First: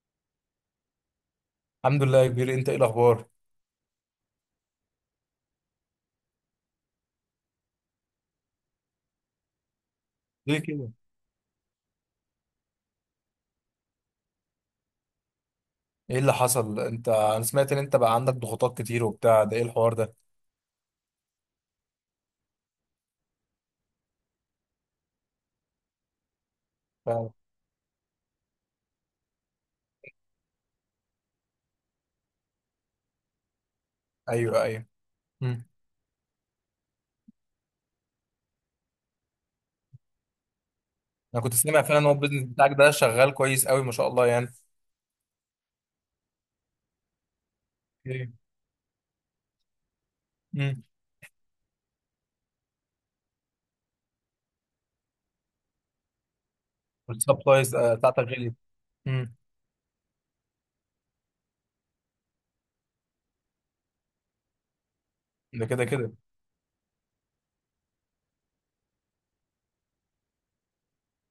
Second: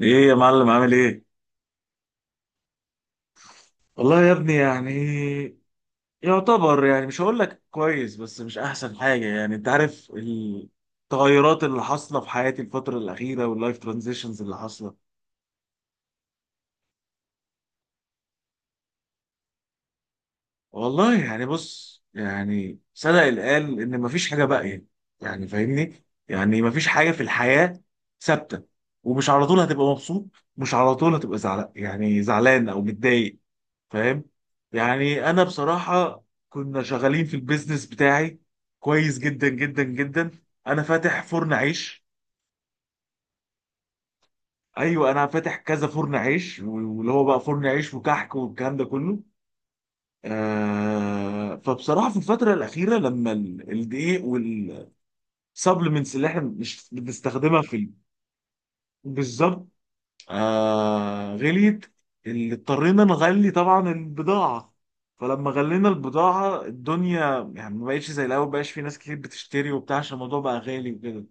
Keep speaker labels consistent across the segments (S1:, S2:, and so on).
S1: ايه يا معلم، عامل ايه؟
S2: الحمد لله يا كبير، انت ايه الاخبار؟
S1: والله يا ابني يعني يعتبر يعني، مش هقول لك كويس، بس مش احسن حاجه يعني، انت عارف
S2: ليه كده؟
S1: التغيرات اللي حاصله في حياتي الفتره الاخيره واللايف ترانزيشنز اللي حاصله.
S2: ايه اللي حصل؟ انت انا سمعت ان انت بقى عندك ضغوطات كتير وبتاع، ده ايه الحوار ده؟
S1: والله يعني بص، يعني صدق اللي قال ان مفيش حاجه باقيه يعني. يعني فاهمني، يعني مفيش حاجه في
S2: فعلا.
S1: الحياه ثابته. ومش على طول هتبقى مبسوط، مش على طول هتبقى زعلان، يعني زعلان او متضايق. فاهم.
S2: ايوه، ايوه.
S1: يعني انا
S2: مم.
S1: بصراحه كنا شغالين في البيزنس بتاعي كويس جدا جدا جدا. انا فاتح
S2: انا
S1: فرن
S2: كنت سامع فعلا
S1: عيش.
S2: ان هو البيزنس بتاعك ده شغال كويس قوي، ما شاء الله يعني.
S1: ايوه، انا فاتح كذا فرن عيش، واللي هو بقى فرن عيش
S2: ايه.
S1: وكحك والكلام ده كله.
S2: مم.
S1: آه فبصراحه في الفتره الاخيره لما الدقيق والسبلمنتس اللي احنا مش بنستخدمها
S2: والسبلايز
S1: في
S2: بتاعتك غليت. مم.
S1: بالظبط. غليت، اللي اضطرينا نغلي طبعا البضاعة. فلما
S2: ده كده
S1: غلينا
S2: كده.
S1: البضاعة، الدنيا يعني ما بقتش زي الأول، مبقاش في ناس كتير بتشتري وبتاع، عشان الموضوع بقى غالي وكده.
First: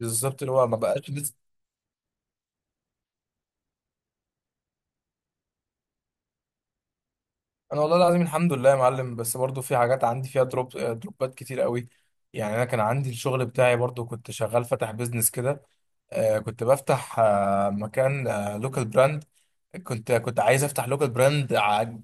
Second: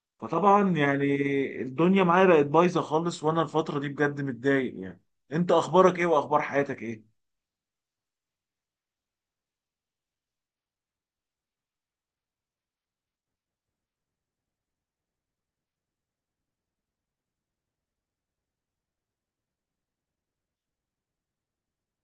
S2: بالظبط، اللي هو
S1: فطبعا
S2: ما
S1: يعني
S2: بقاش لسه.
S1: الدنيا معايا بقت بايظة خالص، وأنا الفترة دي بجد متضايق يعني. أنت أخبارك إيه وأخبار حياتك إيه؟
S2: انا والله العظيم الحمد لله يا معلم، بس برضو في حاجات عندي فيها دروب، دروبات كتير قوي. يعني انا كان عندي الشغل بتاعي، برضو كنت شغال فاتح بيزنس كده. كنت بفتح مكان. لوكال براند. كنت عايز افتح لوكال براند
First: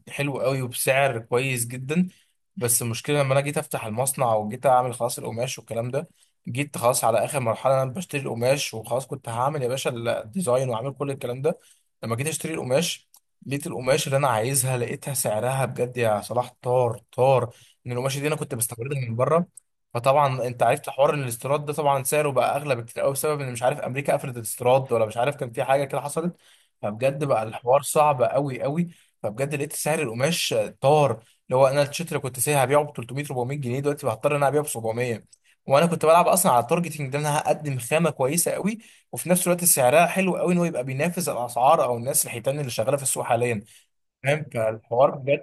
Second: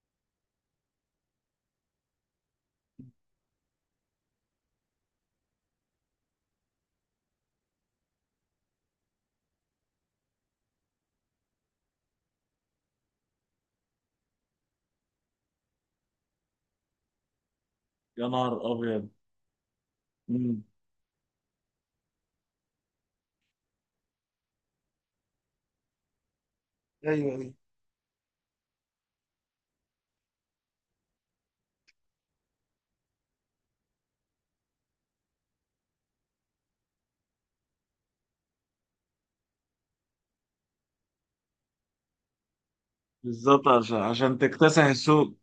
S2: حلو قوي وبسعر كويس جدا. بس المشكله لما انا جيت افتح المصنع وجيت اعمل خلاص القماش والكلام ده، جيت خلاص على اخر مرحله، انا بشتري القماش وخلاص كنت هعمل يا باشا الديزاين وعامل كل الكلام ده. لما جيت اشتري القماش، لقيت القماش اللي انا عايزها، لقيتها سعرها بجد يا صلاح طار طار. ان القماش دي
S1: يا
S2: انا كنت
S1: نهار
S2: بستوردها
S1: أبيض.
S2: من بره. فطبعا
S1: مم.
S2: انت عرفت حوار إن الاستيراد ده طبعا سعره بقى اغلى بكتير قوي، بسبب ان مش عارف امريكا قفلت الاستيراد، ولا مش عارف كان في حاجه كده حصلت. فبجد
S1: ايوه
S2: بقى
S1: ايوه.
S2: الحوار صعب قوي قوي. فبجد لقيت سعر القماش طار. اللي هو انا التيشيرت اللي كنت سايبها هبيعه ب 300 400 جنيه، دلوقتي هضطر ان انا ابيعه ب 700. وانا كنت بلعب اصلا على التارجتنج ده، انا هقدم خامه كويسه قوي، وفي نفس الوقت سعرها حلو قوي، ان هو يبقى بينافس الاسعار، او الناس الحيتان اللي شغاله في السوق حاليا.
S1: بالظبط، عشان
S2: فاهم؟
S1: تكتسح
S2: فالحوار،
S1: السوق.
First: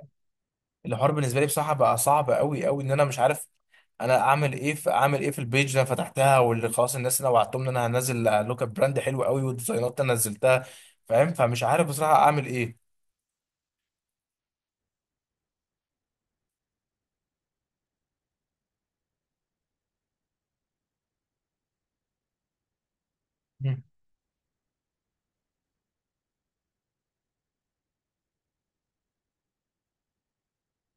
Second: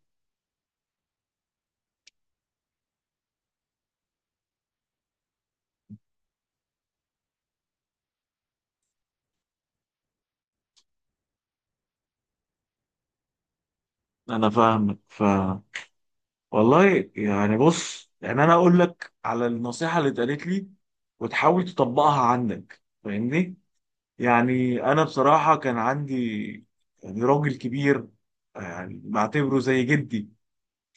S2: الحوار بالنسبه لي بصراحه بقى صعب قوي قوي. ان انا مش عارف انا اعمل ايه في، اعمل ايه في البيج اللي انا فتحتها، واللي خلاص الناس انا وعدتهم ان انا هنزل لوك اب براند حلو قوي والديزاينات انا نزلتها. فاهم؟ فمش عارف بصراحه اعمل ايه.
S1: أنا فاهمك، فاهم. والله يعني بص، يعني انا اقول لك على النصيحه اللي اتقالت لي، وتحاول تطبقها عندك فاهمني.
S2: مم.
S1: يعني انا بصراحه كان عندي يعني راجل كبير، يعني بعتبره زي جدي.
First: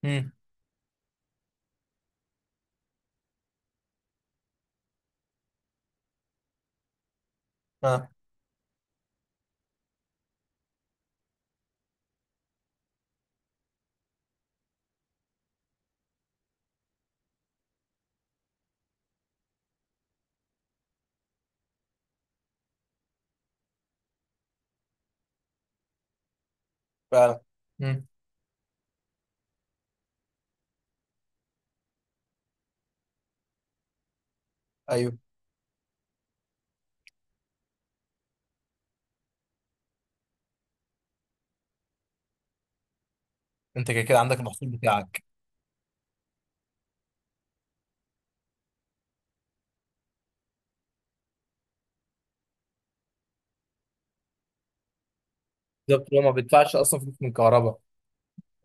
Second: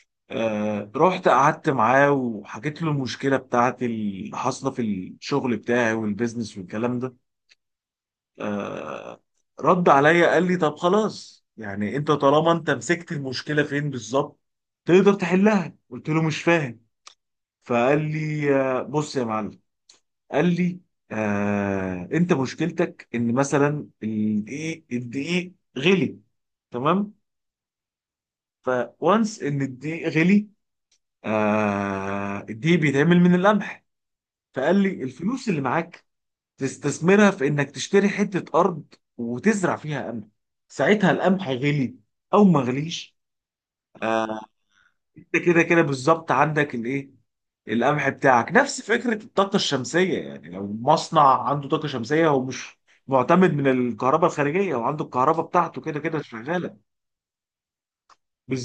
S2: مم.
S1: رحت قعدت معاه وحكيت له المشكله بتاعتي اللي حاصله في الشغل بتاعي والبيزنس والكلام ده.
S2: ها.
S1: آه رد عليا، قال لي طب خلاص يعني، انت طالما انت مسكت المشكله فين بالظبط، تقدر تحلها. قلت له مش فاهم. فقال لي بص يا معلم، قال لي انت مشكلتك ان مثلا الدقيق، غلي. تمام.
S2: ف مم.
S1: فوانس ان الدقيق غلي، الدقيق بيتعمل من القمح. فقال لي
S2: ايوه.
S1: الفلوس اللي معاك تستثمرها في انك تشتري حتة ارض وتزرع فيها قمح. ساعتها القمح غلي او ما غليش،
S2: انت كده كده
S1: آه
S2: عندك المحصول بتاعك.
S1: انت كده كده بالظبط عندك الايه، القمح بتاعك. نفس فكرة الطاقة الشمسية يعني، لو مصنع عنده طاقة شمسية هو مش معتمد من الكهرباء الخارجية، وعنده الكهرباء بتاعته كده
S2: بالظبط، هو
S1: كده
S2: ما
S1: شغالة.
S2: بيدفعش اصلا فلوس من الكهرباء.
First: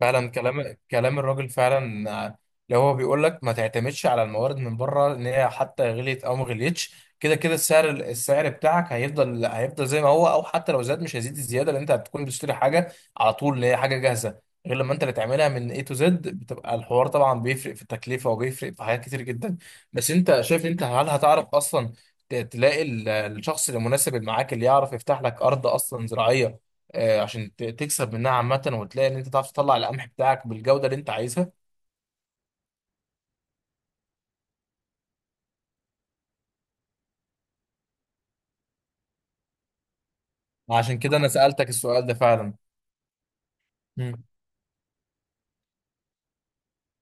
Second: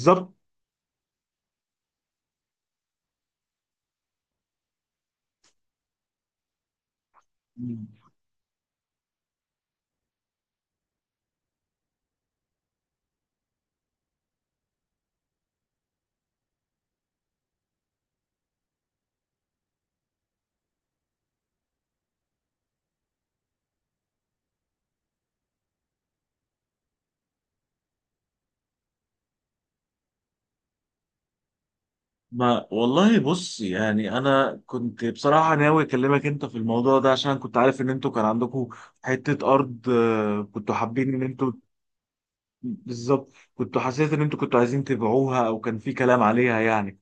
S2: فعلا، كلام كلام الراجل فعلا، اللي هو بيقول لك ما تعتمدش على الموارد من بره، ان هي حتى غليت او ما غليتش. كده كده السعر بتاعك هيفضل زي ما هو، او حتى لو زاد مش هيزيد الزياده، لان انت هتكون بتشتري حاجه على طول اللي هي حاجه جاهزه. غير لما انت اللي تعملها من A to Z، بتبقى الحوار طبعا بيفرق في التكلفه وبيفرق في حاجات كتير جدا. بس انت شايف، انت هل هتعرف اصلا تلاقي الشخص المناسب اللي معاك اللي يعرف يفتح لك ارض اصلا زراعيه؟ عشان تكسب منها عامة، وتلاقي ان انت تعرف تطلع القمح بتاعك بالجودة اللي انت عايزها.
S1: ما والله بص، يعني انا كنت بصراحة ناوي اكلمك انت في الموضوع ده، عشان كنت عارف ان انتوا كان عندكم حتة ارض، كنتوا
S2: عشان
S1: حابين
S2: كده
S1: ان
S2: انا
S1: انتوا.
S2: سألتك السؤال ده فعلا.
S1: بالظبط كنتوا، حسيت ان
S2: مم.
S1: انتوا كنتوا عايزين تبيعوها او كان في كلام عليها يعني.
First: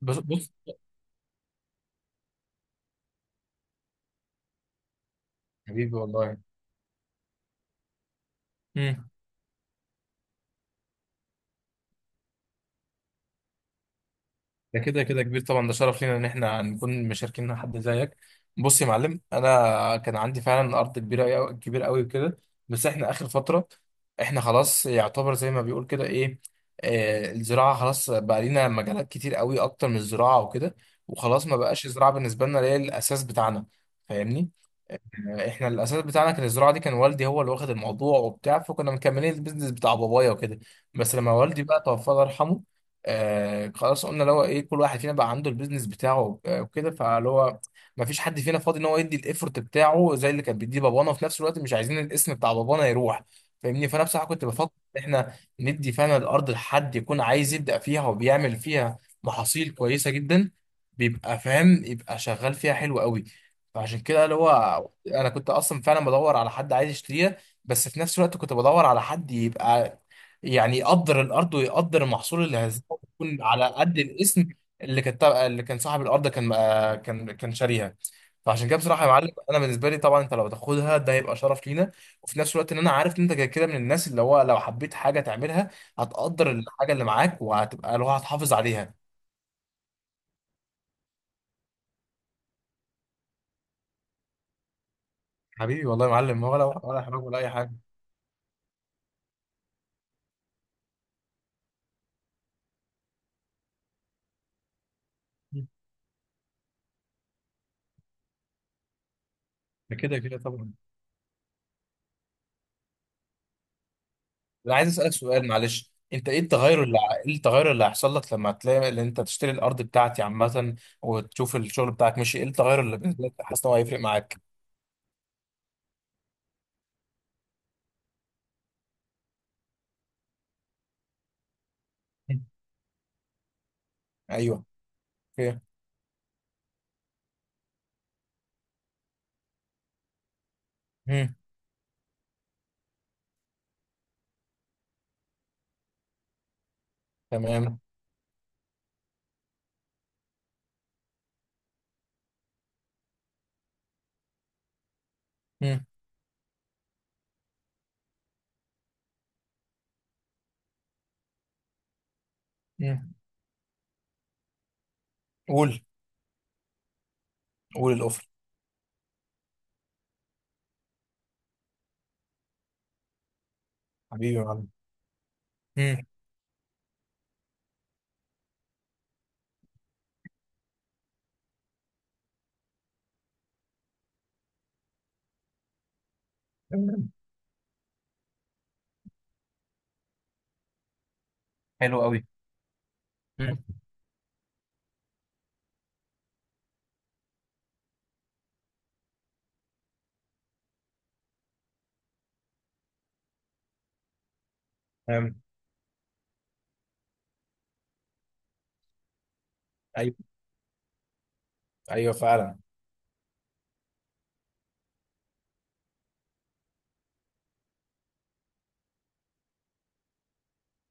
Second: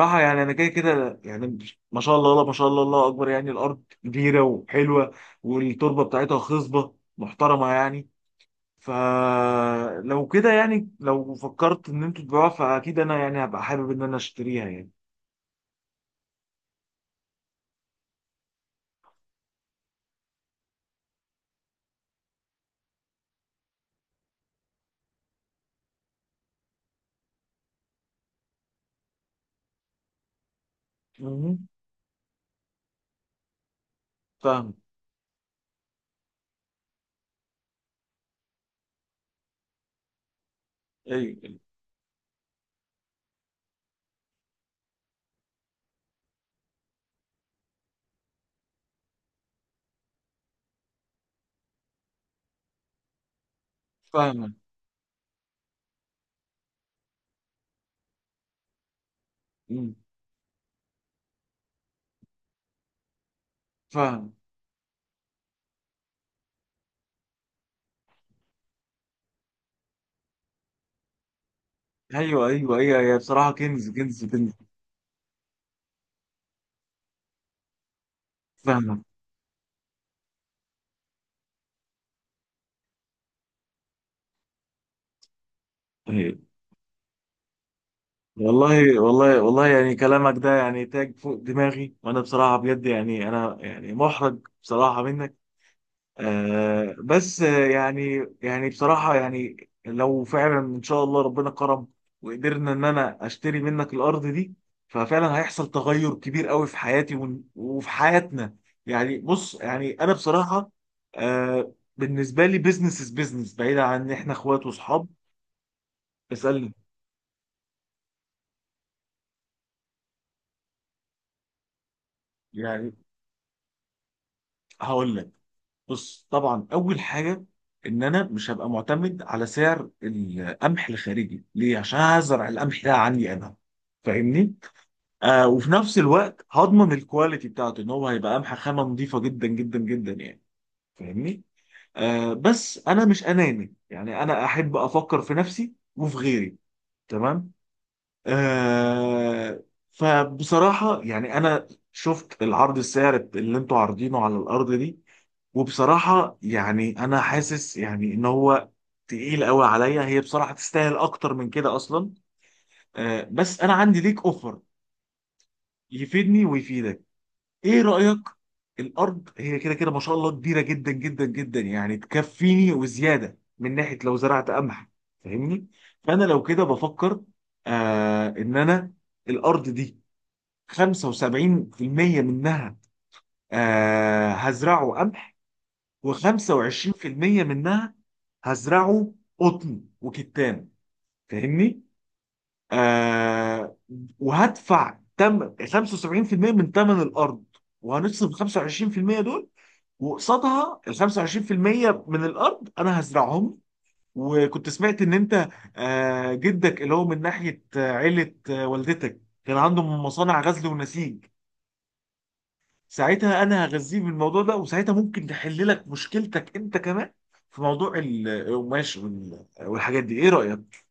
S2: بص
S1: يعني
S2: بص.
S1: انا كده كده يعني، ما شاء الله لا ما شاء الله، الله اكبر، يعني الارض كبيرة وحلوة،
S2: حبيبي
S1: والتربة
S2: والله.
S1: بتاعتها خصبة محترمة يعني.
S2: مم.
S1: فلو كده يعني، لو فكرت ان انتوا تبيعوها، فاكيد انا يعني هبقى حابب ان انا اشتريها
S2: ده
S1: يعني.
S2: كده كده كبير طبعا، ده شرف لينا ان احنا نكون مشاركين مع حد زيك. بص يا معلم، انا كان عندي فعلا ارض كبيرة، كبيرة قوي وكده. بس احنا اخر فترة، احنا خلاص يعتبر زي ما بيقول كده، ايه، آه، الزراعة خلاص، بقى لينا مجالات كتير قوي اكتر من الزراعة وكده. وخلاص ما
S1: مهم.
S2: بقاش الزراعة بالنسبة لنا اللي هي الاساس بتاعنا. فاهمني؟
S1: فاهم.
S2: احنا الاساس بتاعنا كان الزراعه دي، كان والدي هو اللي واخد الموضوع وبتاع، فكنا مكملين البيزنس بتاع بابايا وكده. بس لما
S1: ايوه،
S2: والدي بقى توفى الله يرحمه، آه خلاص قلنا اللي هو ايه، كل واحد فينا بقى عنده البيزنس بتاعه، وكده. فاللي هو ما فيش حد فينا فاضي ان هو يدي الايفورت بتاعه زي اللي كان بيديه بابانا، وفي نفس الوقت مش عايزين الاسم بتاع بابانا يروح. فاهمني؟ فانا بصراحه كنت
S1: فاهم.
S2: بفكر ان احنا ندي فعلا الارض لحد يكون عايز يبدا فيها وبيعمل فيها محاصيل كويسه جدا، بيبقى فاهم، يبقى شغال فيها حلو قوي. فعشان كده
S1: فاهم.
S2: اللي هو، انا كنت اصلا فعلا بدور على حد عايز يشتريها، بس في نفس الوقت كنت بدور على حد يبقى يعني يقدر الارض ويقدر المحصول
S1: ايوه
S2: اللي
S1: ايوه
S2: هيزرعه،
S1: ايوه، هي
S2: يكون
S1: بصراحة
S2: على
S1: كنز
S2: قد
S1: كنز
S2: الاسم
S1: كنز.
S2: اللي كان اللي كان صاحب الارض، كان كان شاريها. فعشان كده بصراحه
S1: فاهم.
S2: يا معلم، انا بالنسبه لي طبعا انت لو تاخدها، ده هيبقى شرف لينا. وفي نفس الوقت ان انا عارف ان انت كده كده من الناس اللي هو لو حبيت حاجه تعملها، هتقدر الحاجه اللي معاك وهتبقى اللي هو هتحافظ عليها.
S1: والله والله والله، يعني كلامك ده يعني تاج فوق دماغي، وانا بصراحه بجد يعني انا يعني محرج بصراحه منك.
S2: حبيبي والله يا معلم، ولا ولا حرج ولا
S1: بس
S2: اي حاجه.
S1: يعني يعني بصراحه يعني، لو فعلا ان شاء الله ربنا كرم، وقدرنا ان انا اشتري منك الارض دي، ففعلا هيحصل تغير كبير قوي في حياتي، وفي حياتنا يعني. بص يعني
S2: ده
S1: انا
S2: كده كده
S1: بصراحه،
S2: طبعا.
S1: بالنسبه لي بيزنس از بيزنس، بعيدا عن ان احنا اخوات
S2: انا عايز
S1: واصحاب.
S2: اسالك سؤال، معلش، انت ايه
S1: اسالني.
S2: التغير اللي ايه التغير اللي هيحصل لك لما تلاقي اللي انت تشتري الارض بتاعتي عامه، وتشوف الشغل بتاعك ماشي؟ ايه التغير
S1: يعني
S2: اللي بالنسبه لك حاسس ان هو هيفرق معاك؟
S1: هقول لك، بص طبعا اول حاجه، ان انا مش هبقى معتمد على سعر القمح الخارجي. ليه؟ عشان
S2: مم.
S1: هزرع القمح ده عندي انا، فاهمني.
S2: ايوه. اوكي.
S1: وفي نفس الوقت هضمن الكواليتي بتاعته، ان هو هيبقى قمح خامه نظيفه جدا جدا جدا يعني.
S2: مم.
S1: فاهمني. بس انا مش اناني يعني، انا احب افكر في نفسي وفي غيري. تمام.
S2: تمام.
S1: آه فبصراحه يعني انا شفت العرض، السعر اللي انتوا عارضينه على الارض دي،
S2: مم.
S1: وبصراحة يعني أنا حاسس يعني إن هو تقيل قوي عليا. هي بصراحة تستاهل أكتر من كده أصلا.
S2: مم.
S1: بس أنا عندي ليك أوفر،
S2: قول.
S1: يفيدني ويفيدك. إيه
S2: قول
S1: رأيك؟
S2: الاوفر.
S1: الأرض هي كده كده ما شاء الله كبيرة جدا جدا جدا يعني، تكفيني وزيادة، من ناحية لو
S2: حبيبي يا
S1: زرعت
S2: معلم.
S1: قمح فاهمني.
S2: مم.
S1: فأنا لو كده بفكر، إن أنا الأرض دي، 75% منها هزرعه قمح، و25%
S2: تمام.
S1: منها هزرعه قطن وكتان. فاهمني؟
S2: حلو قوي. مم.
S1: آه وهدفع تم 75% من ثمن الارض، وهنصرف 25% دول، وقصادها ال 25% من الارض انا هزرعهم. وكنت سمعت ان
S2: تمام.
S1: انت جدك اللي هو من ناحيه عيله والدتك، كان عندهم
S2: ايوه،
S1: مصانع غزل ونسيج.
S2: ايوه فعلا.
S1: ساعتها انا هغذيه بالموضوع ده، وساعتها ممكن تحل لك مشكلتك انت كمان في موضوع القماش والحاجات دي. ايه رأيك؟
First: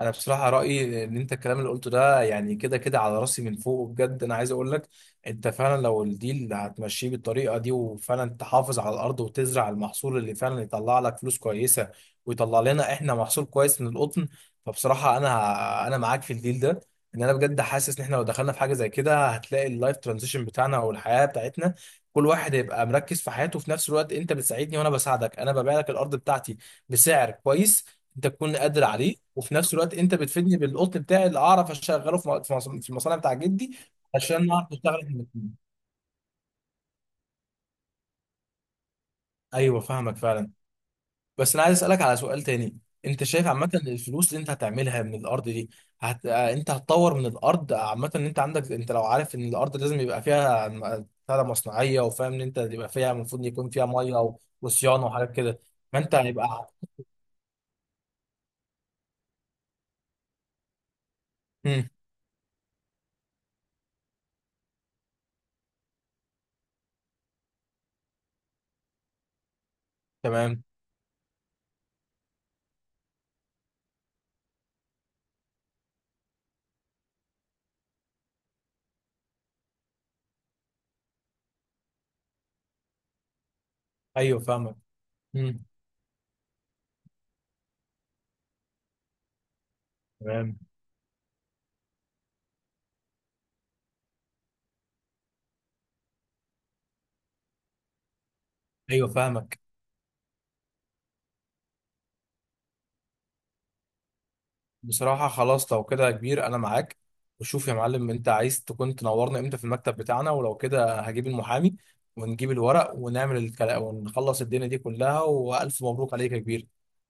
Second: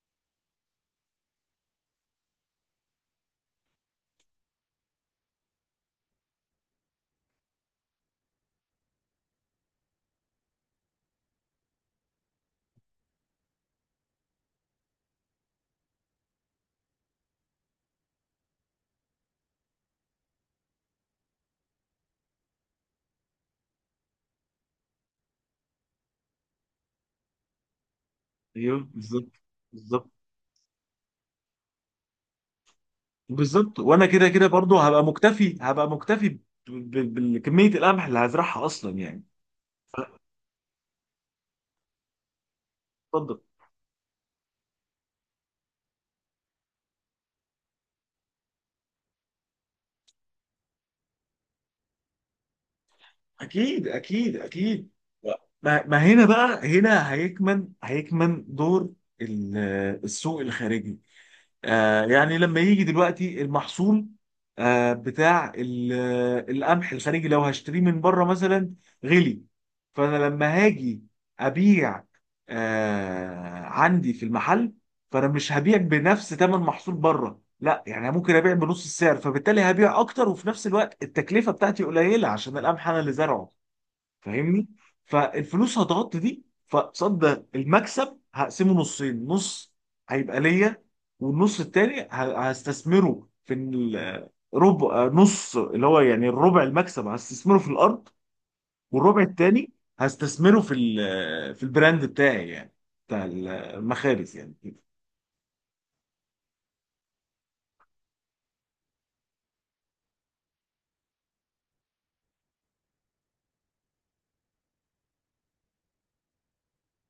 S2: انا بصراحه رايي ان انت الكلام اللي قلته ده، يعني كده كده على راسي من فوق، بجد انا عايز اقول لك، انت فعلا لو الديل هتمشيه بالطريقه دي، وفعلا تحافظ على الارض وتزرع المحصول اللي فعلا يطلع لك فلوس كويسه، ويطلع لنا احنا محصول كويس من القطن. فبصراحه انا معاك في الديل ده. ان انا بجد حاسس ان احنا لو دخلنا في حاجه زي كده، هتلاقي اللايف ترانزيشن بتاعنا او الحياه بتاعتنا، كل واحد هيبقى مركز في حياته. في نفس الوقت انت بتساعدني وانا بساعدك، انا ببيع لك الارض بتاعتي بسعر كويس انت تكون
S1: ايوه
S2: قادر عليه،
S1: بالظبط،
S2: وفي نفس الوقت
S1: بالظبط
S2: انت بتفيدني بالقطن بتاعي اللي اعرف اشغله في في المصانع بتاع جدي،
S1: بالظبط، وانا كده كده
S2: عشان اعرف
S1: برضو
S2: اشتغل
S1: هبقى
S2: احنا
S1: مكتفي،
S2: الاتنين.
S1: هبقى مكتفي بكمية القمح اللي هزرعها اصلا يعني.
S2: ايوه فاهمك فعلا. بس انا عايز اسالك على سؤال تاني. انت
S1: اتفضل.
S2: شايف عامه ان الفلوس اللي انت هتعملها من الارض دي هت... آه، انت هتطور من الارض عامه، ان انت عندك، انت لو عارف ان الارض لازم يبقى فيها بتاع ده مصنعيه، وفاهم ان انت يبقى فيها المفروض يكون فيها
S1: اكيد
S2: ميه
S1: اكيد اكيد،
S2: وصيانه وحاجات كده.
S1: ما, ما
S2: فانت
S1: هنا بقى،
S2: هيبقى.
S1: هنا هيكمن دور ال- السوق الخارجي.
S2: مم.
S1: يعني لما يجي دلوقتي المحصول بتاع القمح الخارجي، لو هشتريه من بره مثلا غلي، فانا لما
S2: تمام.
S1: هاجي ابيع عندي في المحل، فانا مش هبيع بنفس ثمن محصول بره، لا يعني ممكن ابيع بنص السعر، فبالتالي هبيع اكتر، وفي نفس الوقت التكلفه بتاعتي قليله عشان القمح انا اللي زرعه،
S2: ايوه
S1: فاهمني.
S2: فاهمك. مم.
S1: فالفلوس هتغطي دي، فقصاد ده المكسب هقسمه نصين. نص هيبقى
S2: تمام.
S1: ليا، والنص التاني هستثمره في ربع نص، اللي هو يعني الربع المكسب هستثمره في الارض،
S2: ايوه
S1: والربع
S2: فاهمك.
S1: التاني هستثمره في في البراند بتاعي يعني، بتاع المخابز يعني كده.
S2: بصراحة خلاص لو كده يا كبير، أنا معاك. وشوف يا معلم، أنت عايز تكون تنورنا إمتى في المكتب بتاعنا؟ ولو كده هجيب المحامي ونجيب الورق ونعمل الكلام ونخلص الدنيا دي كلها، وألف مبروك عليك يا كبير.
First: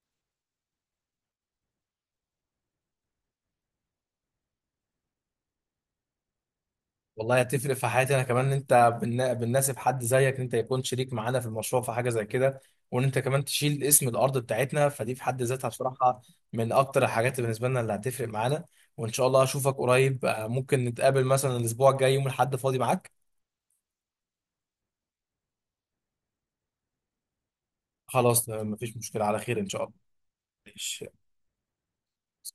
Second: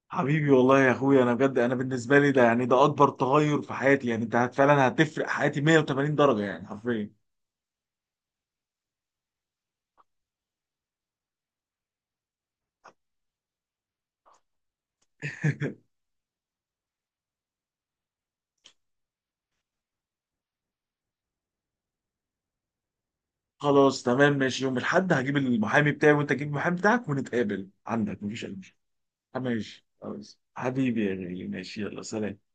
S1: حبيبي والله يا اخويا، انا بجد انا بالنسبه لي ده يعني ده اكبر تغير في حياتي يعني، انت فعلا هتفرق حياتي 180 درجه يعني حرفيا.
S2: والله هتفرق في حياتي أنا كمان، إن أنت بالناسب حد زيك، إن أنت يكون شريك معانا في المشروع في حاجة زي كده، وإن أنت كمان تشيل اسم الأرض بتاعتنا، فدي في حد ذاتها بصراحة من أكتر الحاجات بالنسبة لنا اللي هتفرق معانا. وإن شاء الله أشوفك قريب. ممكن نتقابل مثلا الأسبوع الجاي يوم الأحد، فاضي معاك؟
S1: خلاص تمام ماشي، يوم الاحد هجيب المحامي بتاعي وانت تجيب المحامي بتاعك ونتقابل عندك، مفيش
S2: خلاص،
S1: أي مشكلة.
S2: مفيش مشكلة، على خير إن شاء
S1: ماشي
S2: الله.
S1: خلاص حبيبي يا
S2: ماشي.
S1: غالي، ماشي، يلا سلام.